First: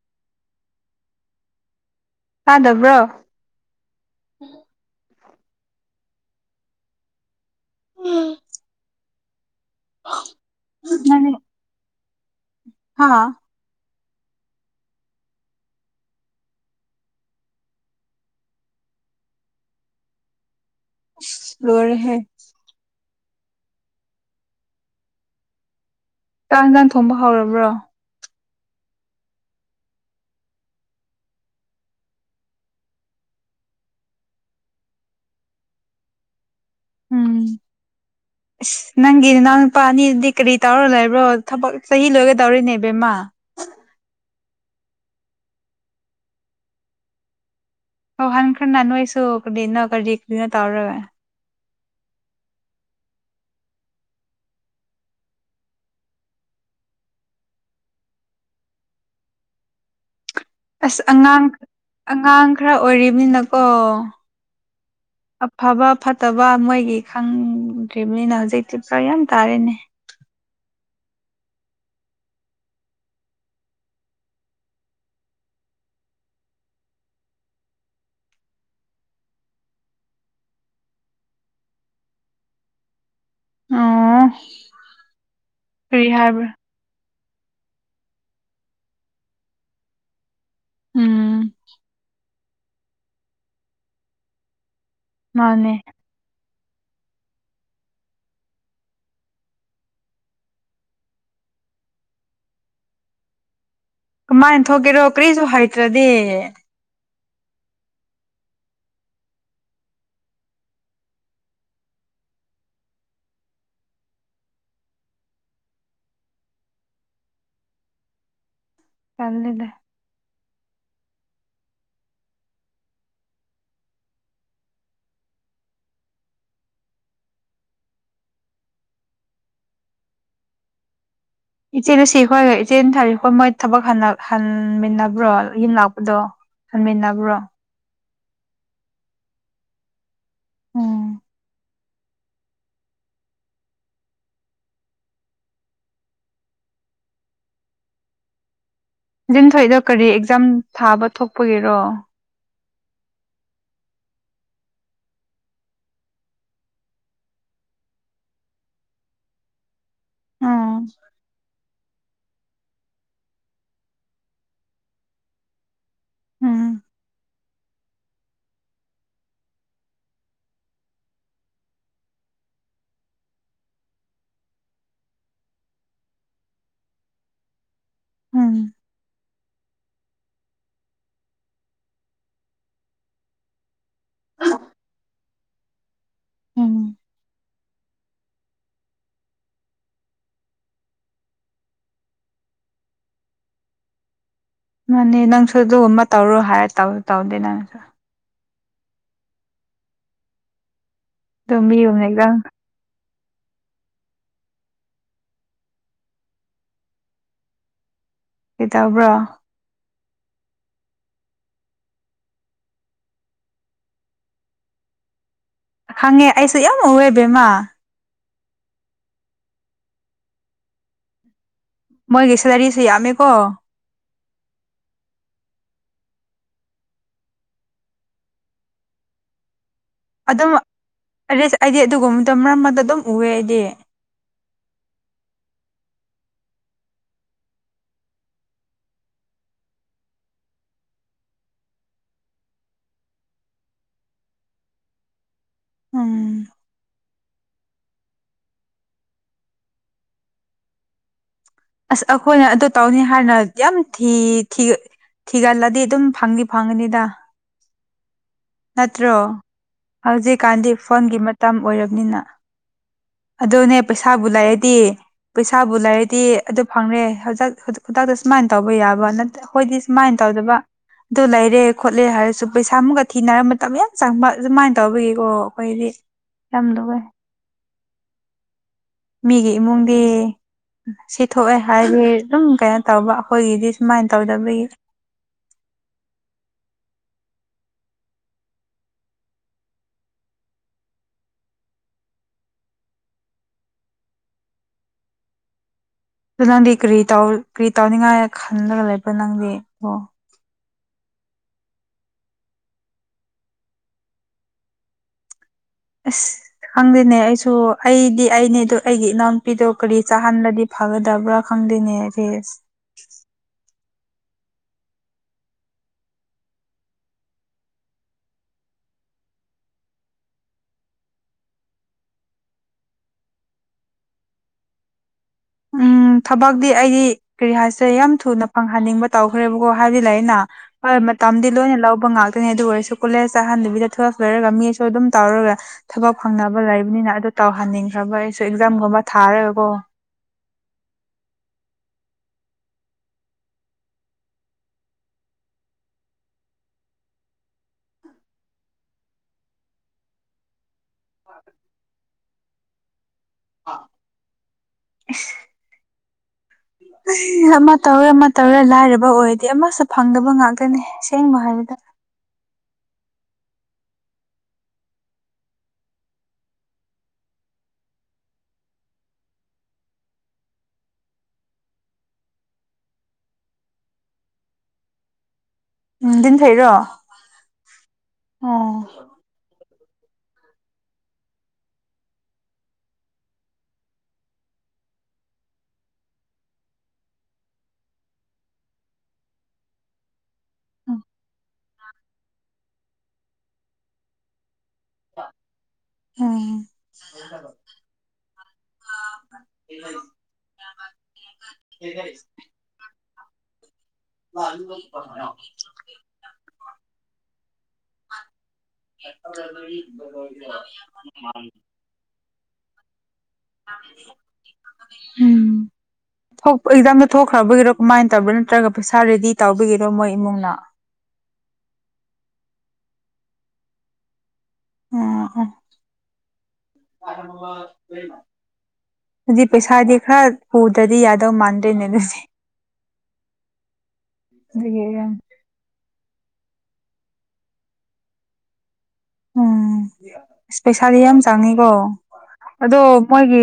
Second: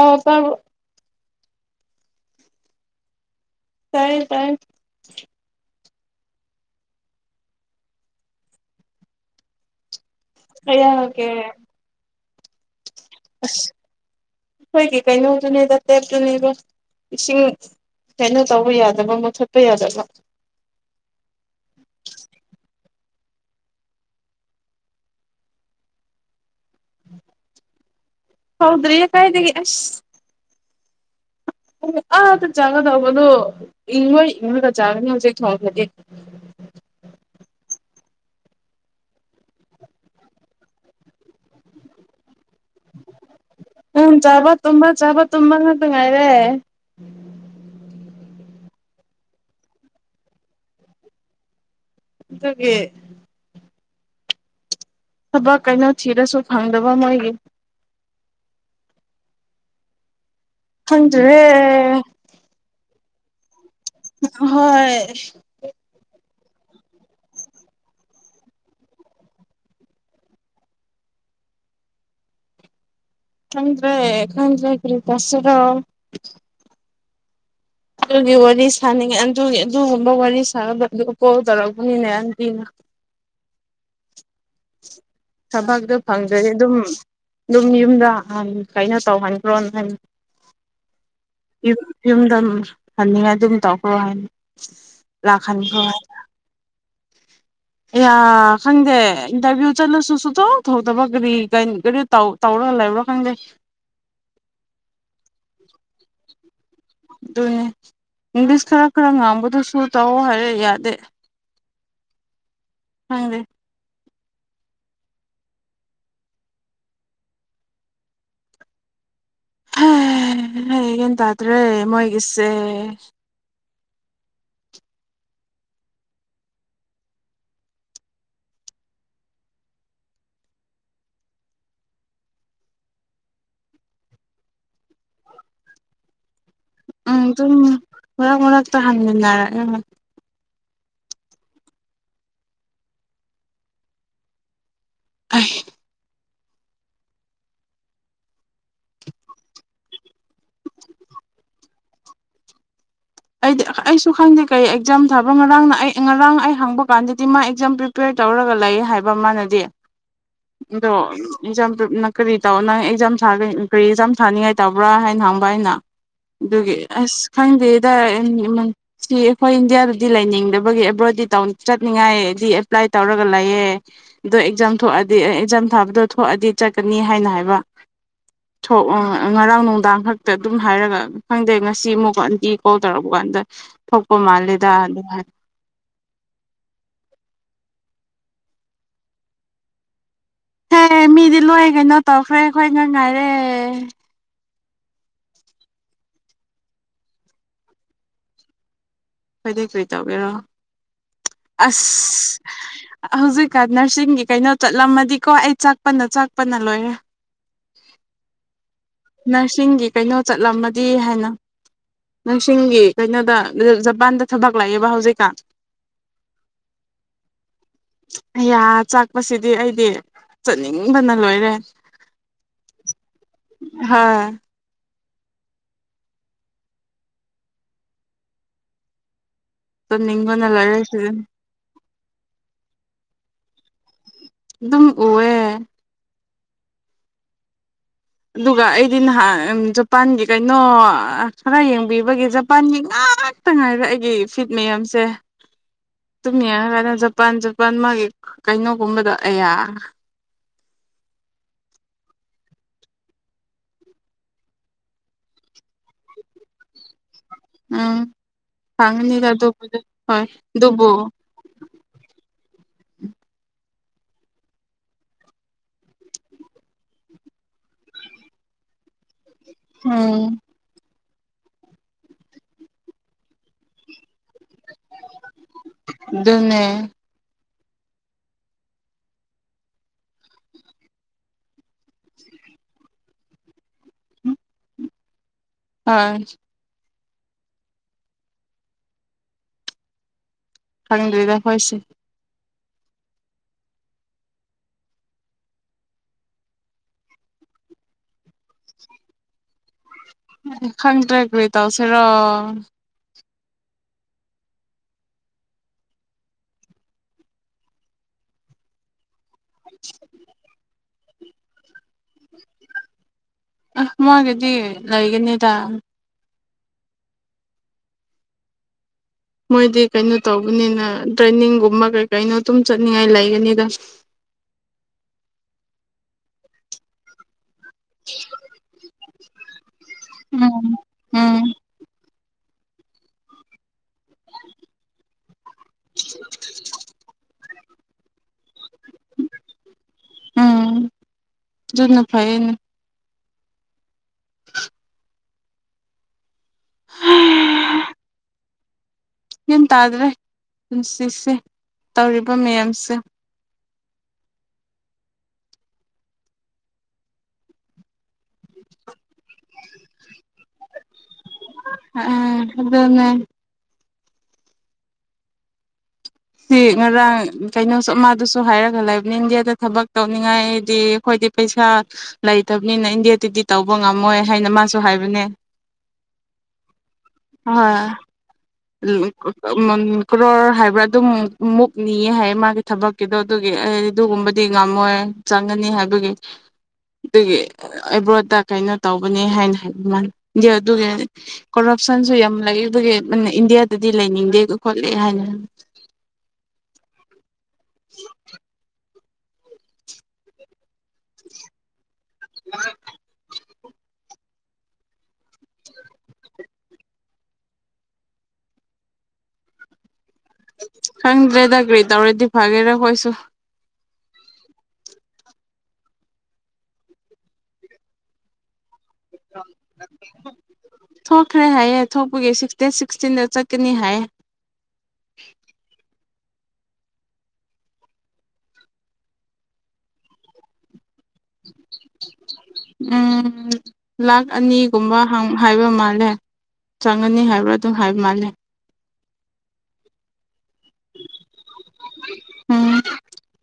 ꯑ ꯇ ꯇꯥꯗꯕ꯭ꯔꯣ ꯇꯔꯔ ꯄꯥꯏ ꯀ ꯅꯪ ꯀꯦꯦ ꯍꯥꯥ ꯑꯩꯈꯣꯏꯒꯤ ꯀꯩꯅꯣꯗꯨꯅꯦꯗ ꯇꯦꯞꯇꯅꯦꯕ ꯏꯁꯤꯡ ꯁꯥꯏꯩꯅ ꯇꯧꯕ ꯌꯥꯗꯕ ꯃꯨꯠꯊꯠꯄ ꯌꯥꯗꯕ ꯂꯔꯦꯍꯦ ꯀ ꯍꯟꯒꯥꯥꯡ ꯊꯣꯡꯕ ꯍꯧꯔꯕ꯭ꯔꯣ ꯍꯥꯎꯗ꯭ꯔꯔꯤ ꯌꯦ ꯀꯥꯏꯗꯗꯒꯤ ꯑꯁ ꯑꯥꯗ ꯆꯥꯒꯗꯧꯕꯗꯣ ꯏꯪꯉꯣꯏ ꯏꯪꯉꯣꯏꯒ ꯆꯥꯒꯅꯤ ꯍꯧꯖꯤꯛ ꯊꯣꯡꯈꯗꯤ ꯎ ꯎꯝ ꯑꯁ ꯅꯪꯒꯤ ꯅꯅꯥꯎ ꯅꯨꯄꯥ ꯑꯅꯤꯗꯨꯗꯤ ꯀꯔꯤ ꯇꯧꯔ ꯂꯩꯕ꯭ꯔꯣ ꯊꯕꯛ ꯆꯍꯤ ꯂꯣꯏꯒꯗꯧꯔꯤꯅꯦꯕꯦꯝꯃ ꯑ ꯎꯝ ꯆꯥꯕ ꯇꯨꯝꯕ ꯆꯥꯕ ꯇꯨꯝꯕ ꯉ ꯉꯥꯏꯔꯦ ꯑꯣ ꯍꯟ ꯈ ꯅꯅ ꯑꯩꯁꯨꯗꯤꯅꯈꯗꯤꯗꯤꯅ ꯇꯧꯔꯒ ꯑꯗꯨꯦ ꯊꯕꯛ ꯀꯩꯅꯣ ꯊꯤꯔꯁꯨ ꯐꯪꯗꯕ ꯃꯣꯏꯒꯤ ꯑꯁ ꯑꯉꯥꯡ ꯈꯪꯗ꯭ꯔꯦ ꯑꯉꯥꯡ ꯈꯔ ꯑꯣꯏꯔꯤꯕꯅꯤꯅ ꯑꯣ ꯍꯣꯏ ꯑꯐꯕ ꯐ ꯐꯠꯇꯕ ꯃꯣꯏꯒꯤ ꯈꯪꯗ꯭ꯔꯤꯕꯅꯤꯅ ꯍꯧꯖꯤꯛꯇꯤ ꯐꯔ ꯌꯥꯝ ꯇꯥꯔꯦꯅꯦ ꯊꯗ꯭ꯔꯦ ꯈꯪꯗ꯭ꯔꯦ ꯀꯔꯤ ꯇꯁꯔ ꯑꯗꯨꯒꯤ ꯋꯥꯔꯤ ꯁꯥꯅꯤꯡꯉꯦ ꯑꯗꯨꯒꯤ ꯑꯗꯨꯒꯨꯝꯕ ꯋꯥꯔꯤ ꯁꯥꯅꯕꯗ ꯀꯣꯜ ꯇꯧꯔꯛꯄꯅꯤꯅꯦꯕꯤꯅ [unintelligible] ꯑꯣ ꯊꯕꯛꯇ ꯀꯔꯤ ꯐꯪꯗ꯭ꯔꯦ ꯍꯥꯏꯕ꯭ꯔꯥ ꯑꯗꯨꯝ ꯑꯗꯨꯝ ꯌꯨꯝꯗ ꯀꯩꯅꯣ ꯇꯧꯍꯟꯈ꯭ꯔꯣ ꯎꯝ ꯌꯨꯝꯗ ꯐꯟꯅꯤꯡꯉꯥꯏ ꯑꯗꯨꯝ ꯇꯧꯈ꯭ꯔꯣ ꯍꯥꯏꯅꯤ ꯂꯥꯛ ꯈꯅꯤ ꯃꯥꯅꯦ ꯍ ꯌꯥ ꯈꯪꯗꯦ ꯏꯟꯇꯔꯚꯤꯌꯨ ꯆꯠꯂꯁꯨ ꯁꯨꯇꯧ ꯊꯧꯗꯕ ꯀꯔꯤ ꯀꯔꯤ ꯀꯔꯤ ꯇꯧꯔ ꯜꯂꯕꯔꯣ ꯈꯪꯗꯦ ꯀꯃꯥꯏꯅ ꯊꯣꯛꯒꯦꯔꯣ ꯀꯔꯤꯁꯨ ꯍꯥꯏꯇ꯭ꯔꯗꯤ ꯑꯗꯨꯅꯦ ꯏꯪꯂꯤꯁ ꯈꯔ ꯈꯔ ꯉꯥꯡꯕꯗꯨꯁꯨ ꯇꯧꯑꯣ ꯍꯥꯏꯔ ꯌꯥꯗꯦ ꯍꯪ ꯆꯜꯅꯦ ꯍ ꯌꯦꯟ ꯇꯥꯗ꯭ꯔꯦ ꯃꯣꯏꯒꯤꯁꯦ ꯏꯆꯦ ꯁꯤꯈꯣꯏꯒ ꯏꯆꯦ ꯊꯥꯔꯤꯛꯄ ꯃꯣꯏ ꯊꯕꯛ ꯍꯟꯃꯤꯟꯅꯕ꯭ꯔꯣ ꯌꯨꯝ ꯂꯥꯛꯄꯗꯣ ꯎꯝ ꯍꯟꯃꯤꯟꯅꯕ꯭ꯔꯣ ꯑꯗꯨꯝ ꯃꯔꯛ ꯃꯔꯛꯇ ꯍꯪꯃꯤꯟꯅꯔꯦ ꯎꯝ ꯑ ꯂꯤꯟꯊꯣꯏꯗꯣ ꯀꯔꯤ ꯑꯦꯛꯖꯥꯝ ꯊꯥꯕ ꯊꯣꯛꯄꯒꯦꯔꯣ ꯑꯩꯗꯤ ꯑꯩꯁꯨ ꯈꯪꯗꯦ ꯀꯩ ꯑꯦꯛꯖꯥꯝ ꯊꯥꯕ ꯉꯔꯥꯡꯅ ꯑꯩ ꯉꯔꯥꯡ ꯑꯩ ꯍꯪꯕ ꯀꯥꯟꯗꯗꯤ ꯃꯥ ꯑꯦꯛꯖꯥꯝ ꯄ꯭ꯔꯤꯄꯦꯌꯔ ꯇꯧꯔꯒ ꯂꯩ ꯍꯥꯏꯕ ꯃꯥꯥꯟꯅꯗꯦ ꯎꯝ ꯑꯗꯣ ꯏꯝ ꯀꯔꯤ ꯇꯧ ꯅꯪ ꯑꯦꯛꯖꯥꯝ ꯀꯔꯤ ꯑꯦꯛꯖꯥꯝ ꯁꯥꯅꯤꯡꯉꯥꯏ ꯇꯧꯕ꯭ꯔꯥ ꯍꯥꯏꯅ ꯍꯪꯕ ꯑꯩꯅ ꯑꯗꯨꯒꯤ ꯎꯝ ꯑꯁ ꯈꯥꯏꯗꯦ ꯁꯤ ꯑꯩꯈꯣꯏ ꯏꯟꯗꯤꯌꯥꯗꯗꯤ ꯂꯩꯅꯤꯡꯗꯕꯒꯤ ꯑꯦꯕ꯭ꯔꯣꯗꯤ ꯆꯠꯅꯤꯡꯉꯥꯏꯗꯤ ꯑꯦꯄ꯭ꯂꯥꯏ ꯇꯧꯔꯒ ꯂꯩꯌꯦꯦ ꯑꯗꯣ ꯑꯦꯛꯖꯥꯝ ꯊꯣꯛꯑꯗꯤ ꯑꯦꯛꯖꯥꯝ ꯊꯥꯕꯗꯣ ꯊꯣꯛꯑꯗꯤ ꯆꯠꯀꯅꯤ ꯍꯥꯏꯅ ꯍꯥꯏꯕ ꯎꯝ ꯊꯣꯛ ꯉꯔꯥꯡ ꯅꯨꯡꯗꯥꯡ ꯈꯛꯇ ꯑꯗꯨꯝ ꯍꯥꯏꯔꯒ ꯈꯪꯗꯦ ꯉꯁꯤ ꯑꯃꯨꯛꯀꯗꯤ ꯊꯣꯛ ꯇꯧꯔꯛꯄ ꯀꯥꯟꯗ ꯊꯣꯛꯄ ꯃꯥꯂꯦꯗ ꯑꯗꯨ ꯍꯥꯏꯅ ꯎꯝ ꯍꯦ ꯃꯤꯗꯤ ꯂꯣꯏ ꯀꯩꯅꯣ ꯇꯧꯈ꯭ꯔꯦ ꯑꯩꯈꯣꯏ ꯉ ꯉꯥꯏꯔꯦ ꯃꯥꯅꯦ ꯅꯪꯁꯨ ꯑꯗꯨꯒꯨꯝꯕ ꯇꯧꯔꯣ ꯍꯥꯏꯔ ꯇꯧ ꯇꯧꯗꯦ ꯅꯪꯁꯨ ꯀꯗꯩ ꯀꯔꯤ ꯇꯧꯒꯦꯔꯣ ꯑꯗꯨ ꯃꯤꯒꯨꯝꯅ ꯑꯦꯛꯖꯥꯝ ꯑꯁ ꯍꯧꯖꯤꯛꯀ ꯅꯔꯁꯤꯡꯒꯤ ꯀꯩꯅꯣ ꯆꯠꯂꯝꯃꯗꯤꯀꯣ ꯑꯩ ꯆꯥꯛꯄꯅ ꯆꯥꯛꯄꯅ ꯂꯣꯏꯔꯦ [unintelligible] ꯀꯩꯇꯕ꯭ꯔꯥ ꯅꯔꯁꯤꯡꯒꯤ ꯀꯩꯅꯣ ꯆꯠꯂꯝꯃꯗꯤ ꯍꯥꯏꯅ ꯅꯪꯁꯤꯡꯒꯤ ꯀꯩꯅꯣꯗ ꯖꯄꯥꯟꯗ ꯊꯕꯛ ꯂꯥꯛꯑꯦꯕ ꯍꯧꯖꯤꯛꯀ ꯈꯪꯉꯦ ꯑꯩꯁꯨ ꯌꯥꯝ ꯑꯣꯏꯕꯦꯝꯃ ꯍꯌꯥ ꯆꯥꯛꯄꯁꯤꯗꯤ ꯑꯩꯗꯤ ꯆꯠꯅꯤꯡꯕꯅ ꯂꯣꯏꯔꯦ ꯃꯣꯏ ꯦꯁꯥꯔꯤꯁꯤ ꯑꯃ ꯀꯣ ꯍꯥꯥ ꯆꯠꯅꯤꯡꯕꯅ ꯑꯗꯨꯝ ꯂꯣꯏꯔꯦ ꯁꯤꯗ ꯑ ꯑꯩꯗꯤ ꯑꯗꯨꯒꯕ ꯃꯔꯛ ꯃꯔꯗ ꯑꯗꯨꯝ ꯎꯑꯦ ꯑꯩꯗꯤ ꯑꯗꯨꯝ ꯎꯑꯦ ꯑꯗꯨꯒ ꯑꯩꯗꯤ ꯅꯍꯥꯟ ꯖꯄꯥꯟꯒꯤ ꯀꯩꯅꯣ ꯈꯔ ꯌꯦꯡꯕꯤꯕꯒꯤ ꯖꯄꯥꯟꯒꯤ ꯉ ꯉꯥꯛꯇ ꯉꯥꯏꯔ ꯑꯩꯒꯤ ꯐꯤꯠ ꯃꯌꯥꯝꯁꯦ ꯎꯝ ꯇꯨꯝꯃꯦ ꯍꯥꯏ ꯀꯥꯟꯗ ꯖꯄꯥꯟ ꯖꯄꯥꯟ ꯃꯥꯒꯤ ꯀꯩꯅꯣꯒꯨꯝꯕꯗꯣ ꯑꯌꯥ ꯑꯁ ꯑꯩꯈꯣꯏꯅ ꯑꯗꯨ ꯇꯧꯅꯤ ꯍꯥꯏꯥꯟꯅ ꯌꯥꯝ ꯊꯤ ꯊꯤ ꯊꯤꯒꯜꯂꯗꯤ ꯑꯗꯨꯝ ꯐꯪꯅꯤ ꯐꯪꯉꯅꯤꯗ ꯎꯝ ꯐꯉꯅꯤꯒꯗꯗ ꯍꯣꯏ ꯍꯧꯖꯤꯛꯀꯥꯟꯗꯤ ꯗꯕꯣ ꯐꯣꯟꯒꯤ ꯃꯇꯝ ꯑꯣꯏꯔꯕꯅꯤꯅ ꯎꯝ ꯑꯗꯨꯅꯦ ꯄꯩꯁꯥꯕꯨ ꯂꯥꯛꯑꯗꯤ ꯄꯩꯁꯥꯕꯨ ꯂꯩꯔꯗꯤ ꯑꯗꯨ ꯐꯪꯔꯦ ꯍꯖꯤꯛ ꯈꯨꯗꯥꯛꯇ ꯁꯨꯃꯥꯏꯅ ꯇꯧꯕ ꯌꯥꯕ ꯅꯠꯇ꯭ꯔ ꯑꯩꯈꯣꯏꯗꯤ ꯁꯨꯃꯥꯏꯅ ꯎꯝ ꯇꯧꯗꯕ ꯑꯗꯨ ꯂꯩꯔꯦ ꯈꯣꯠꯂꯦ ꯍꯥꯏꯔꯁꯨ ꯄꯩꯁꯥ ꯑꯃꯨꯛꯀ ꯊꯤꯅꯔꯕ ꯃꯇꯝ ꯌꯥꯝ ꯆꯪꯕ ꯑꯗꯨꯃꯥꯏꯅ ꯇꯧꯕꯒꯤꯀꯣ ꯑꯩꯈꯣꯏꯗꯤ ꯑꯗꯨꯅꯦ ꯌꯥꯝꯗꯕ ꯃꯤꯒꯤ ꯏꯃꯨꯡꯗꯤ ꯁꯤ ꯊꯣꯛꯑꯦ ꯍꯥꯏꯗꯤ ꯑꯗꯨꯝ ꯀꯩꯅꯣ ꯇꯧꯕ ꯑꯩꯈꯣꯏꯒꯤꯗꯤ ꯁꯨꯃꯥꯏꯅ ꯇꯧꯗꯕꯒꯤ ꯑꯣꯏ ꯈꯪꯗ꯭ꯔꯤꯗ ꯑꯩꯈꯣꯏꯁꯦ ꯑ ꯅꯪꯗꯤ ꯀꯔꯤ ꯀꯔꯤ ꯇꯧꯅꯤꯡꯉꯥꯏ ꯈꯜꯂꯒ ꯂꯩꯕꯣ ꯅꯪꯗꯤ ꯑꯣ ꯈꯪꯗ꯭ꯔꯦ ꯀꯣꯏ ꯇꯧꯁꯤꯔꯣ ꯑꯁ ꯈꯪꯗꯦꯅꯦ ꯑꯩꯁꯨ ꯑꯩꯗꯤ ꯑꯩꯅꯦ ꯑꯗꯨꯣ ꯑꯩꯒꯤ ꯏꯅꯥꯎꯅꯨꯄꯤꯗꯣ ꯀꯔꯤ ꯆꯥꯍꯜꯂꯗꯤ ꯐꯥꯒꯗꯕ꯭ꯔꯥ ꯈꯪꯗꯦꯅꯦ ꯐꯦꯁ ꯑ ꯃꯥꯒꯤꯗꯤ ꯂꯩꯒꯅꯤꯗ ꯃꯣꯏꯗꯤ ꯀꯩꯅꯣ ꯇꯧꯕꯅꯤꯅ ꯗ꯭ꯔꯦꯟꯅꯤꯡꯒꯨꯝꯕ ꯀꯩ ꯀꯩꯅꯣ ꯑꯗꯨꯝ ꯆꯠꯅꯤꯡꯉꯥꯏ ꯂꯩꯒꯅꯤꯗ [inaudible] ꯎꯝ ꯊꯕꯛꯇꯤ ꯑꯩꯗꯤ ꯀꯔꯤ ꯍꯥꯏꯁꯦ ꯌꯥꯝ ꯊꯨꯅ ꯐꯪꯍꯟꯅꯤꯡꯕ ꯇꯧꯈ꯭ꯔꯦꯕꯀꯣ ꯍꯥꯏꯕ ꯂꯩ ꯑꯩꯅ ꯎꯝ ꯍꯣꯏ ꯎꯝ ꯃꯇꯝꯗꯤ ꯂꯣꯏꯅ ꯂꯧꯕ ꯉ ꯅꯤ ꯑꯗꯨ ꯑꯣꯏꯔꯁꯨ ꯀꯣꯂꯦꯖ ꯆꯥꯍꯟꯕꯤꯗ ꯇꯨꯋꯦꯜꯞ ꯂꯔꯒ ꯃꯤꯁꯨ ꯑꯗꯨꯝ ꯇꯧꯔꯒ ꯊꯕꯛ ꯐꯪꯅꯕ ꯂꯩꯕꯅꯤꯅ ꯑꯗꯨ ꯇꯧꯍꯟꯅꯤꯡꯈ꯭ꯔꯕ ꯑꯩꯁꯨ ꯑꯦꯛꯖꯥꯝꯒꯨꯝꯕ ꯊꯥꯔꯦꯕꯀꯣ ꯎꯝ ꯠꯅ ꯐꯥꯏꯅ ꯎ ꯒ꯭ꯌꯥꯟ ꯇꯥꯗ꯭ꯔꯦ ꯄꯨꯟꯁꯤꯁꯦ ꯇꯧꯔꯤꯕ ꯃꯌꯥꯝꯁꯦ ꯃꯧꯔꯦ ꯃ ꯇꯧꯔ ꯂꯥꯏꯔꯕ ꯑꯣꯏꯔꯗꯤ ꯑꯃꯁꯨ ꯐꯪꯗꯕ ꯉꯥꯛꯇꯅꯤ ꯁꯦꯡꯕ ꯍꯥꯏꯕꯗ ꯑꯗꯨꯗꯅ ꯁꯤ ꯉꯔꯥꯡ ꯀꯩꯅꯣꯁꯨ ꯃꯥꯗꯨꯁꯨ ꯍꯥꯏꯔꯒ ꯂꯩꯕꯅꯤ ꯏꯟꯗꯤꯌꯥꯗ ꯊꯕꯛ ꯇꯧꯅꯤꯡꯉꯥꯏꯗꯤ ꯑꯩꯈꯣꯏ ꯗꯤ ꯄꯩꯁꯥ ꯂꯩꯇꯕꯅꯤꯅ ꯏꯟꯗꯤꯦꯌꯥꯗꯗꯤ ꯇꯧꯕ ꯉꯝꯃꯣꯏ ꯍꯥꯏꯅ ꯃꯥꯁꯨ ꯍꯥꯏꯕꯅꯦ ꯎꯝꯗꯤꯝꯐꯩꯔꯣ ꯍꯣꯏ ꯑꯣ ꯀ꯭ꯔꯣꯔ ꯍꯥꯏꯕ꯭ꯔꯥ ꯑꯗꯨꯝ ꯃꯨꯛꯅꯤꯌꯦ ꯍꯥꯏꯌꯦ ꯃꯥꯒꯤ ꯊꯕꯛꯀꯤꯗꯣ ꯑꯗꯨꯒꯤ ꯑꯗꯨꯒꯨꯝꯕꯗꯤ ꯉꯝꯃꯣꯏ ꯆꯪꯒꯅꯤ ꯍꯥꯏꯕꯒꯤ ꯑꯗꯨꯒꯤ ꯑꯦꯕ꯭ꯔꯣꯠꯇ ꯀꯩꯅꯣ ꯇꯧꯕꯅꯤ ꯍꯥꯏꯅ ꯍꯥꯏꯕ ꯃꯥꯜꯂꯤ ꯗꯤ ꯑꯗꯨꯒꯤ ꯀꯔꯞꯁꯟꯁꯨ ꯌꯥꯝ ꯂꯩ ꯑꯗꯨꯒꯤ ꯏꯟꯗꯤꯌꯥꯗꯗꯤ ꯂꯩꯅꯤꯡꯗꯦ ꯈꯣꯂ ꯍꯥꯏ ꯎꯝ [inaudible] [inaudible] ꯑ [inaudible] [unintelligible] ꯈꯪꯗ꯭ꯔꯦꯗ ꯀꯔꯤ ꯇꯧꯔꯗꯤ ꯐꯒꯦꯔꯥ ꯀꯣꯏꯁꯨ [inaudible] ꯎꯝ ꯊꯣꯛ ꯑꯦꯛꯖꯥꯝꯗ ꯊꯣꯛꯈ꯭ꯔꯕꯒꯤꯔꯣ ꯀꯃꯥꯏꯅ ꯇꯧꯕ꯭ꯔꯥ ꯅꯠꯇ꯭ꯔꯒ ꯄꯩꯁꯥ ꯔꯦꯗꯤ ꯇꯧꯕꯒꯤꯔꯣ ꯃꯣꯏ ꯏꯃꯨꯡꯅ ꯊꯣꯛꯈ꯭ꯔꯦ ꯍꯥꯏꯌꯦꯦ ꯊꯣꯛꯄꯒꯤ ꯁꯤꯛꯁꯇ ꯆ ꯀꯅꯤ ꯍꯥꯏ ꯑ ꯑꯗꯨꯖꯤꯗꯤ ꯄꯩꯁꯥ ꯗ ꯈꯔ ꯐ ꯗꯗꯤ ꯌꯥꯗꯧ ꯃꯥꯟꯗ꯭ꯔꯦꯅꯦ ꯑꯗꯨꯗꯤ ꯎꯝ ꯂꯥꯛ ꯑꯗꯨꯒꯤ ꯑꯅꯤꯒꯨꯝꯕ ꯍꯥꯏꯕ ꯃꯥꯜꯂꯦ ꯆꯪꯉꯅꯤ ꯍꯥꯏꯕ꯭ꯔꯥ ꯑꯗꯨꯝ ꯍꯥꯏꯕ ꯃꯥꯂꯦ ꯎꯝ ꯄꯩꯁꯥꯗꯤ ꯌꯥꯝ ꯆꯥꯡꯉꯤꯀꯣ ꯎꯝ ꯑꯗꯣ ꯃꯣꯏꯒꯤ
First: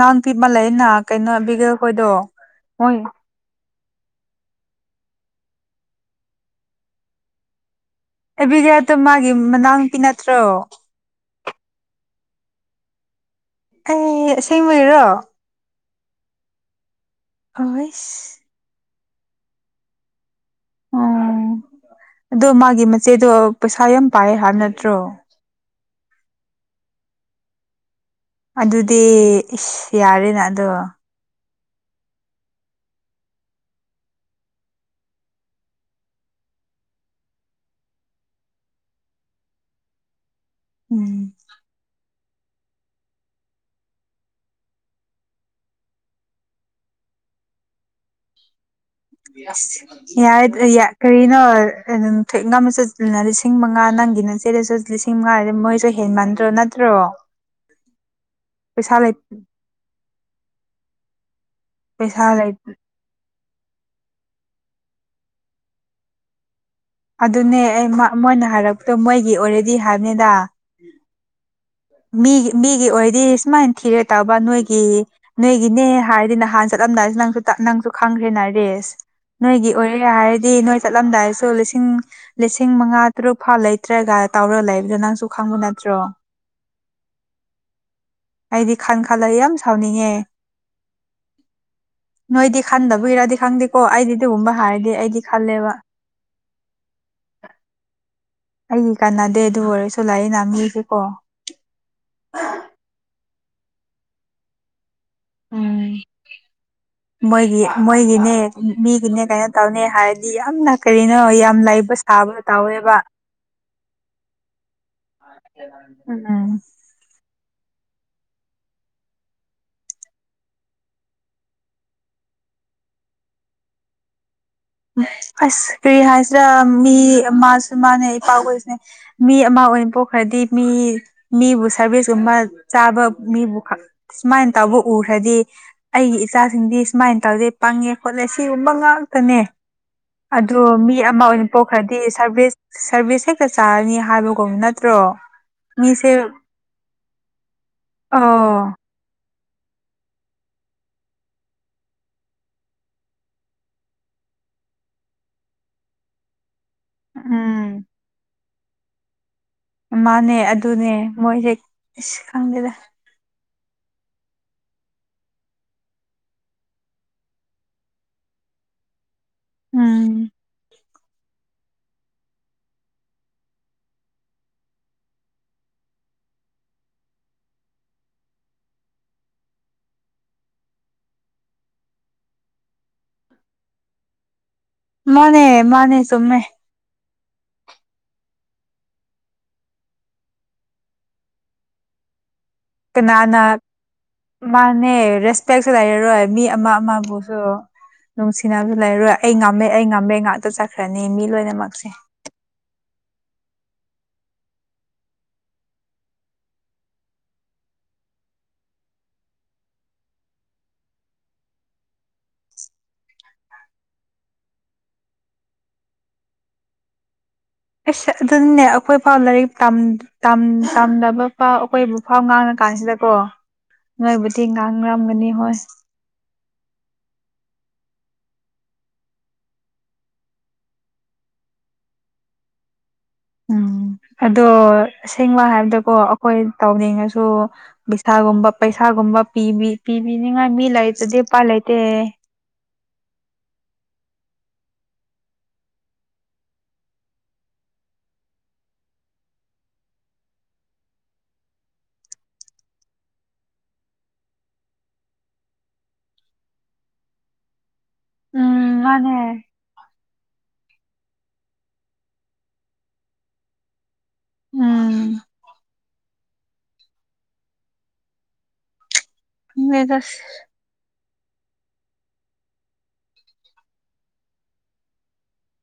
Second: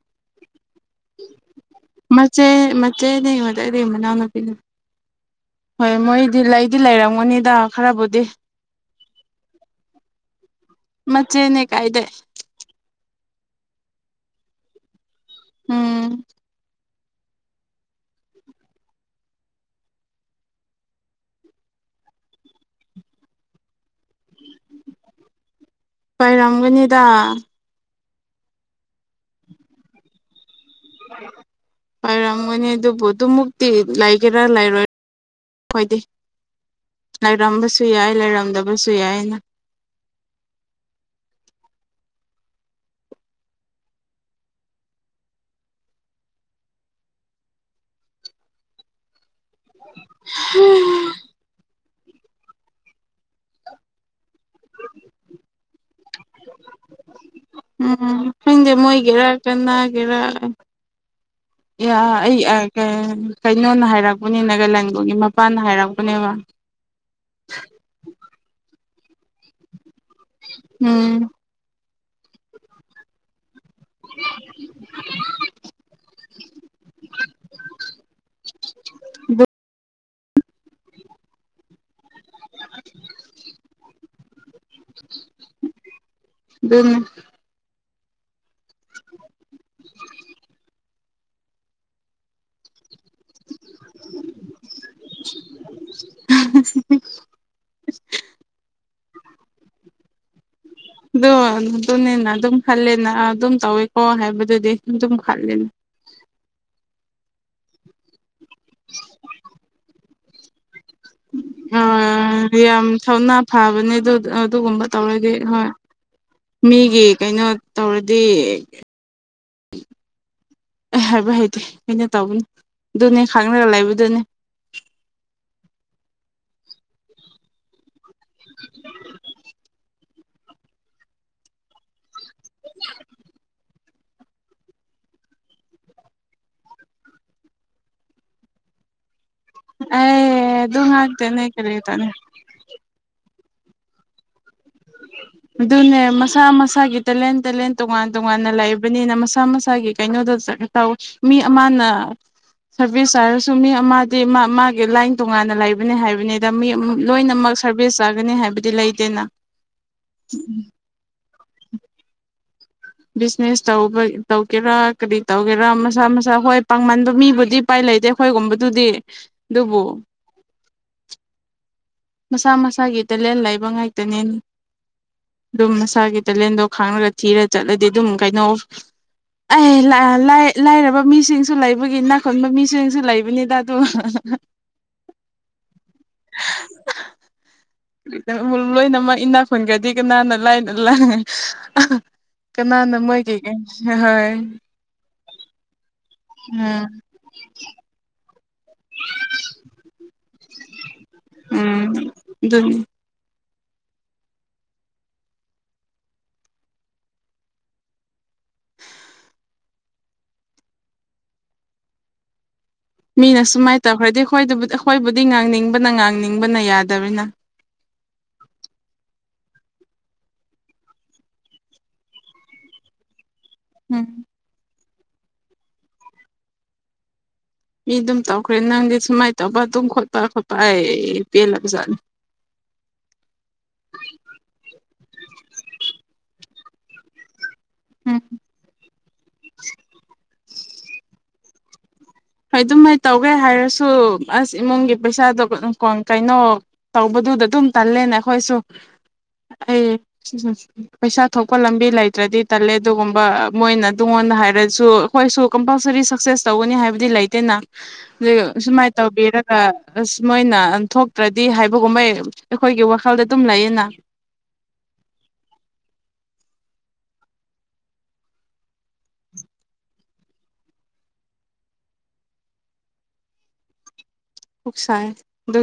ꯅꯥꯟꯟ ꯄꯤꯃꯂ ꯏꯅ ꯀꯩꯅꯣꯕꯒ ꯃꯆꯦ ꯃꯦꯅꯦ ꯗꯤꯩ ꯃꯅꯥꯎ ꯅꯨꯨꯄꯤ ꯍꯣꯏ ꯃꯣꯏꯗꯤ ꯂꯩꯗꯤ ꯂꯩꯔꯝꯒꯅꯤꯗ ꯈꯔꯕꯨꯗꯤ ꯑꯦꯕꯤꯒꯜꯗꯣ ꯃꯥꯒꯤ ꯃꯅꯥꯎꯅꯨꯄꯤ ꯅꯠꯇ꯭ꯔꯣ ꯃꯆꯦꯅꯦ ꯀꯥꯏꯗ ꯑꯩ ꯁꯤꯃꯩꯔꯣ ꯎꯝ ꯑꯁ ꯑꯣ ꯑꯗꯣ ꯃꯥꯒꯤ ꯃꯆꯦꯗꯣ ꯄꯩꯁꯥ ꯌꯥꯝ ꯄꯥꯏ ꯍꯥꯏꯕ ꯅꯠꯇ꯭ꯔꯣ ꯑꯣꯏꯥꯏꯔꯝꯒꯅꯤꯗ ꯑꯗꯨꯗꯤ ꯏꯁꯁ ꯌꯥꯔꯦꯅ ꯑꯗꯣ ꯍꯥꯏꯥꯏꯔꯝꯒꯅꯤ ꯑꯗꯨꯕꯨ ꯑꯗꯨꯃꯨꯛꯇꯤ ꯂꯩꯒꯦꯔꯥ ꯂꯩꯔꯣꯏ ꯍꯣꯏꯗꯤ ꯂꯩꯔꯝꯕꯁꯨ ꯌꯥꯏ ꯂꯩꯔꯝꯗꯕꯁꯨ ꯌꯥꯏꯅ ꯎꯝ ꯌꯥ ꯌꯥ ꯀꯔꯤꯅꯣ ꯊꯦꯛ ꯉ ꯑꯃ ꯆꯠꯁꯤ ꯂꯤꯁꯤꯡ ꯃꯉꯥ ꯅꯪꯒꯤꯅ ꯁꯤꯗꯁꯨ ꯂꯤꯁꯤꯡ ꯃꯉꯥꯗ ꯃꯣꯏꯁꯨ ꯍꯦꯟ ꯃꯥꯟꯗ꯭ꯔꯣ ꯅꯠꯇ꯭ꯔꯣ ꯎꯝ ꯈꯪꯗꯦ ꯄꯩꯁꯥ ꯂꯩ ꯃꯣꯏꯒꯦꯔꯥ ꯀꯅꯥꯒꯦꯔꯥ ꯄꯩꯁꯥ ꯑꯩ ꯂꯩ ꯀꯩꯅꯣꯅ ꯍꯥꯏꯔꯛꯄ ꯃꯅꯤ ꯅꯥꯒꯥꯂꯦꯟꯈꯒꯤ ꯃꯄꯥꯟ ꯍꯥꯏꯔꯛꯄꯅꯦꯕ ꯑꯗꯨꯅꯦ ꯑꯩ ꯃꯣꯏꯅ ꯍꯥꯏꯔꯛꯄꯗꯣ ꯃꯣꯏꯒꯤ ꯑꯣꯏꯔꯦꯗꯤ ꯍꯥꯏꯕꯅꯤꯗ ꯎꯝ ꯃꯤꯒꯤ ꯃꯤꯒꯤ ꯑꯣꯏꯗꯤꯦ ꯏꯁꯃꯥꯟ ꯊꯤꯔꯦ ꯇꯕ ꯅꯣꯏꯒꯤ ꯅꯣꯏꯒꯤꯅꯦ ꯍꯥꯏꯔꯗꯤ ꯅꯍꯥꯟꯅ ꯆꯠꯂꯝꯗꯥꯏꯁꯤ ꯅꯪꯁꯨ ꯅꯪꯁꯨ ꯈꯪꯈ꯭ꯔꯦꯅ ꯔꯦꯁ ꯅꯣꯏꯒꯤ ꯑꯣꯏꯔꯦ ꯍꯥꯏꯔꯗꯤ ꯅꯣꯏ ꯆꯠꯂꯝꯗꯥꯏꯁꯨ ꯂꯤꯁꯤꯡ ꯂꯤꯁꯤꯡ ꯃꯉꯥ ꯇꯔꯨꯛ ꯐꯥ ꯂꯩꯇ꯭ꯔꯒ ꯇꯥꯎꯔ ꯂꯩꯕꯗꯣ ꯅꯪꯁꯨ ꯈꯪꯕ ꯅꯠꯇ꯭ꯔꯣ ꯑꯗꯨꯅꯦ ꯑꯩꯗꯤ ꯈꯥꯟ ꯈꯜꯂꯒ ꯌꯥꯝ ꯁꯥꯎꯅꯤꯡꯉꯦ ꯅꯣꯏꯗꯤ ꯈꯥꯟꯗꯕ ꯀꯨꯏꯔꯗꯤ ꯈꯪꯗꯦꯀꯣ ꯑꯩꯗꯤꯒꯨꯝꯕ ꯍꯥꯏꯔꯗꯤ ꯑꯩꯗꯤ ꯈꯜꯂꯦꯕ ꯑꯩꯒꯤ ꯀꯥꯟꯅꯗꯦ ꯑꯗꯨ ꯑꯣꯏꯔꯁꯨ ꯂꯥꯛꯏꯅ ꯃꯤꯁꯦꯀꯣ ꯑ ꯗ ꯗꯣꯅꯤꯅ ꯗꯝꯈꯥꯂꯅ ꯑꯗꯨꯝ ꯇꯧꯋꯦꯀꯣ ꯍꯥꯏꯕꯗꯨꯗꯤ ꯑꯗꯨꯝ ꯈꯜꯂꯤꯅꯦ ꯃꯣꯏꯒꯤ ꯃꯣꯏꯒꯤꯅꯦ ꯃꯤꯒꯤꯅꯦ ꯀꯩꯅꯣ ꯇꯧꯅꯤ ꯍꯥꯏꯔꯗꯤ ꯌꯥꯝꯅ ꯀꯔꯤꯅꯣ ꯌꯥꯝ ꯂꯩꯕ ꯁꯥꯕ ꯍꯣꯏ ꯌꯥꯝ ꯇꯧꯋꯦꯕ ꯊꯧꯅꯥ ꯐꯕꯅꯦ ꯑꯗꯨ ꯑꯗꯨꯒꯨꯝꯕ ꯇꯧꯔꯗꯤ ꯍꯣꯏ ꯎꯝ ꯃꯤꯒꯤ ꯀꯩꯅꯣ ꯇꯧꯔꯗꯤ ꯑꯦ ꯍꯥꯏꯕ ꯍꯥꯏꯩꯇꯦ ꯀꯩꯅꯣ ꯇꯧꯕꯅꯤ ꯑꯗꯨꯅꯦ ꯈꯥꯡꯅꯔꯒ ꯂꯩꯕꯗꯨꯅꯦ ꯑꯁ ꯀꯔꯤ ꯍꯥꯏꯁꯤꯔ ꯃꯤ ꯃꯥꯁꯨ ꯃꯥꯅꯦ ꯄꯥ ꯑꯣꯏꯁꯅꯦ ꯃꯤ ꯑꯃ ꯑꯣꯏꯅꯕꯣꯛ ꯍꯥꯏꯗꯤ ꯃꯤ ꯃꯤꯕꯨ ꯁꯔꯚꯤꯁꯀꯨꯝꯕ ꯆꯥꯕ ꯃꯤꯕꯨꯛ ꯁꯨꯃꯥꯏꯅ ꯇꯧꯕ ꯎꯈ꯭ꯔꯦ ꯗꯤ ꯑꯩꯒꯤ ꯏꯆꯥꯁꯤꯡꯗꯤ ꯁꯨꯃꯥꯏꯅ ꯇꯧꯗꯦ ꯄꯪꯉꯦ ꯈꯣꯠꯂꯦ ꯁꯤꯒꯨꯝꯕ ꯉꯥꯛꯇꯅꯦ ꯑꯗꯨ ꯑꯩ ꯃꯤ ꯑꯃ ꯉꯥꯛꯇꯅꯦ ꯑꯣꯏꯅ ꯀꯔꯤ ꯄꯣꯛꯈ꯭ꯔꯗꯤ ꯇꯅꯤ ꯁꯔꯚꯤꯁ ꯁꯔꯚꯤꯁ ꯍꯦꯛꯇ ꯆꯥꯔꯅꯤ ꯍꯥꯏꯕ ꯑꯗꯨꯅꯦ ꯃꯁꯥ ꯃꯁꯥꯒꯤ ꯇꯦꯂꯦꯟ ꯇꯦꯂꯦꯟ ꯇꯣꯉꯥꯟ ꯇꯣꯉꯥꯟꯅ ꯑꯣ ꯂꯥꯛꯏꯕꯅꯤꯅꯁ ꯃꯁꯥ ꯃꯁꯥꯒꯤ ꯀꯩꯅꯣꯗ ꯇꯧꯋꯤ ꯃꯤ ꯑꯃꯅ ꯁꯔꯚꯤꯁ ꯆꯥꯔꯖꯁꯨ ꯃꯤ ꯑꯃꯗꯤ ꯃꯥ ꯃꯥꯒꯤ ꯂꯥꯏꯟ ꯇꯣꯉꯥꯟꯅ ꯂꯩꯕꯅꯦ ꯍꯥꯏꯕꯅꯤꯗ ꯃꯤ ꯂꯣꯏꯅꯃꯛ ꯎꯝ ꯁꯥꯔꯚꯤꯁ ꯆꯥꯒꯅꯤ ꯍꯥꯏꯕꯗꯤ ꯂꯩꯇꯦꯅ ꯏꯃꯥꯅꯦ ꯑꯗꯨꯅꯦ ꯃꯣꯏꯁꯦ ꯑꯁ ꯈꯪꯗꯦꯗ ꯇꯧꯒꯦꯔꯥ ꯀꯔꯤ ꯇꯧꯒꯦꯔꯥ ꯃꯁꯥ ꯃꯁꯥ ꯍꯣꯏ ꯄꯥꯡꯃꯟꯕ ꯃꯤꯕꯨꯗꯤ ꯎꯄꯥꯏ ꯂꯩꯇꯦ ꯑꯩꯈꯣꯏ ꯑꯗꯨꯒꯒꯨꯝꯕꯗꯨꯗꯤ ꯑꯗꯨꯕꯨ ꯎꯝ ꯃꯁꯥ ꯃꯁꯥꯒꯤ ꯇꯦꯂꯦꯟ ꯂꯩꯕ ꯉꯥꯛꯇꯅꯦ ꯑꯗꯨꯝ ꯅꯁꯥꯒꯤ ꯇꯦꯂꯦꯟꯗꯣ ꯈꯥꯡꯉꯒ ꯊꯤꯔ ꯆꯠꯂꯗꯤ ꯑꯗꯨꯝ ꯀꯩꯅꯣ ꯑꯩ ꯂꯥꯏꯔꯕ ꯃꯤꯁꯤꯡꯁꯨ ꯂꯩꯕꯒꯤ ꯅꯥꯈꯟꯕ ꯃꯤꯁꯤꯡꯁꯨ ꯂꯩꯕꯅꯤꯗ ꯑꯗꯨ ꯎꯝ ꯃꯥꯅꯦ ꯃꯥꯅꯦ ꯁꯣꯃꯦ [inaudible] ꯂꯣꯏꯅꯃꯛ ꯏꯅꯥ ꯐꯣꯟꯈꯗꯤꯦ ꯀꯅꯥꯅ ꯂꯥꯏ ꯂꯥꯏ ꯀꯅꯥꯅ ꯃꯥꯅꯦ ꯔꯦꯁꯄꯦꯛꯁꯨ ꯂꯩꯔꯔꯣꯏ ꯃꯤ ꯑꯃ ꯎꯝ ꯑꯃꯕꯨꯁꯨ ꯅꯨꯡꯁꯤꯁꯨ ꯂꯩꯔꯣꯏ ꯑꯩ ꯉꯝꯃꯦ ꯑꯩ ꯉꯝꯃꯦ ꯉꯥꯛꯇ ꯆꯠꯈ꯭ꯔꯦ ꯐꯅꯤ ꯃꯤ ꯂꯣꯏꯅꯃꯛꯁꯦ ꯎꯝ ꯑꯗꯨꯅꯤ ꯃꯤꯅ ꯁꯨꯃꯥꯏꯅ ꯇꯧꯈ꯭ꯔꯗꯤ ꯑꯩꯈꯣꯏꯕꯨ ꯑꯩꯈꯣꯏꯕꯨꯗꯤ ꯉꯥꯡꯅꯤꯡꯕꯅ ꯉꯥꯡꯅꯤꯡꯕꯅ ꯌꯥꯗꯕꯅꯤꯅ ꯑꯁ ꯑꯗꯨꯅꯦ ꯑꯩꯈꯣꯏ ꯐꯥꯎ ꯂꯥꯏꯔꯤꯛ ꯇꯝꯗꯕ ꯐꯥꯎ ꯑꯩꯈꯣꯏꯕꯨ ꯐꯥꯎ ꯉꯥꯡꯅ ꯀꯥꯟꯁꯤꯗꯀꯣ ꯎꯝ ꯅꯣꯏꯕꯨꯗꯤ ꯉꯥꯡꯅꯔꯝꯒꯅꯤ ꯍꯣꯏ ꯃꯤ ꯑꯗꯨꯝ ꯇꯧꯈ꯭ꯔꯦ ꯅꯪꯗꯤ ꯁꯨꯃꯥꯏꯅ ꯇꯧꯕ ꯑꯗꯨꯝ ꯈꯣꯠꯄ ꯈꯣꯠꯄ ꯄꯦꯜꯂꯕ ꯖꯥꯠꯅꯤ [inaudible] ꯎꯝ ꯑꯗꯣ ꯑꯁꯦꯡꯕ ꯍꯥꯏꯕꯗꯀꯣ ꯑꯩꯈꯣꯏ ꯇꯧꯅꯤꯡꯉꯁꯨ ꯎꯝ ꯄꯩꯁꯥꯒꯨꯝꯕ ꯄꯩꯁꯥꯒꯨꯝꯕ ꯄꯤꯕꯤ ꯄꯤꯕꯤꯅꯤꯉꯥꯏ ꯃꯤ ꯂꯥꯏꯔꯤꯛꯇꯗꯤ ꯎꯄꯥꯏ ꯂꯩꯇꯦ ꯑꯗꯨꯃꯥꯏ ꯇꯧꯒꯦ ꯍꯥꯏꯔꯁꯨ ꯑꯁ ꯏꯃꯨꯡꯒꯤ ꯄꯩꯁꯥꯗꯣ ꯀꯩꯅꯣ ꯇꯧꯕꯗꯨꯗ ꯑꯗꯨꯝ ꯨꯝ ꯇꯜꯂꯦꯅꯦ ꯈꯣꯏꯁꯨꯣ ꯑꯩ ꯄꯩꯁꯥ ꯊꯣꯛꯄ ꯂꯝꯕꯤ ꯂꯩꯇ꯭ꯔꯗꯤ ꯇꯜꯂꯦ ꯑꯗꯨꯒꯨꯝꯕ ꯃꯣꯏꯅ ꯉꯣꯟ ꯍꯥꯏꯔꯁꯨ ꯑꯩꯈꯣꯏꯁꯨ ꯀꯝꯄꯜꯁꯔꯤ ꯁꯛꯁꯦꯁ ꯇꯧꯒꯅꯤ ꯍꯥꯏꯕ ꯗꯤ ꯂꯩꯇꯦꯅ ꯑꯗꯨ ꯎꯝ ꯁꯨꯃꯥꯏꯅ ꯃꯥꯅꯦ ꯇꯧꯕꯤꯔꯒ ꯑꯁ ꯃꯣꯏꯅ ꯊꯣꯛꯇ꯭ꯔꯗꯤ ꯍꯥꯏꯕꯒꯨꯝꯕ ꯑꯩꯈꯣꯏꯒꯤ ꯋꯥꯈꯜꯗ ꯑꯗꯨꯝ ꯂꯩꯌꯦꯅ ꯎꯝ ꯃꯒꯁ ꯎꯁꯥꯏ ꯑꯗꯨ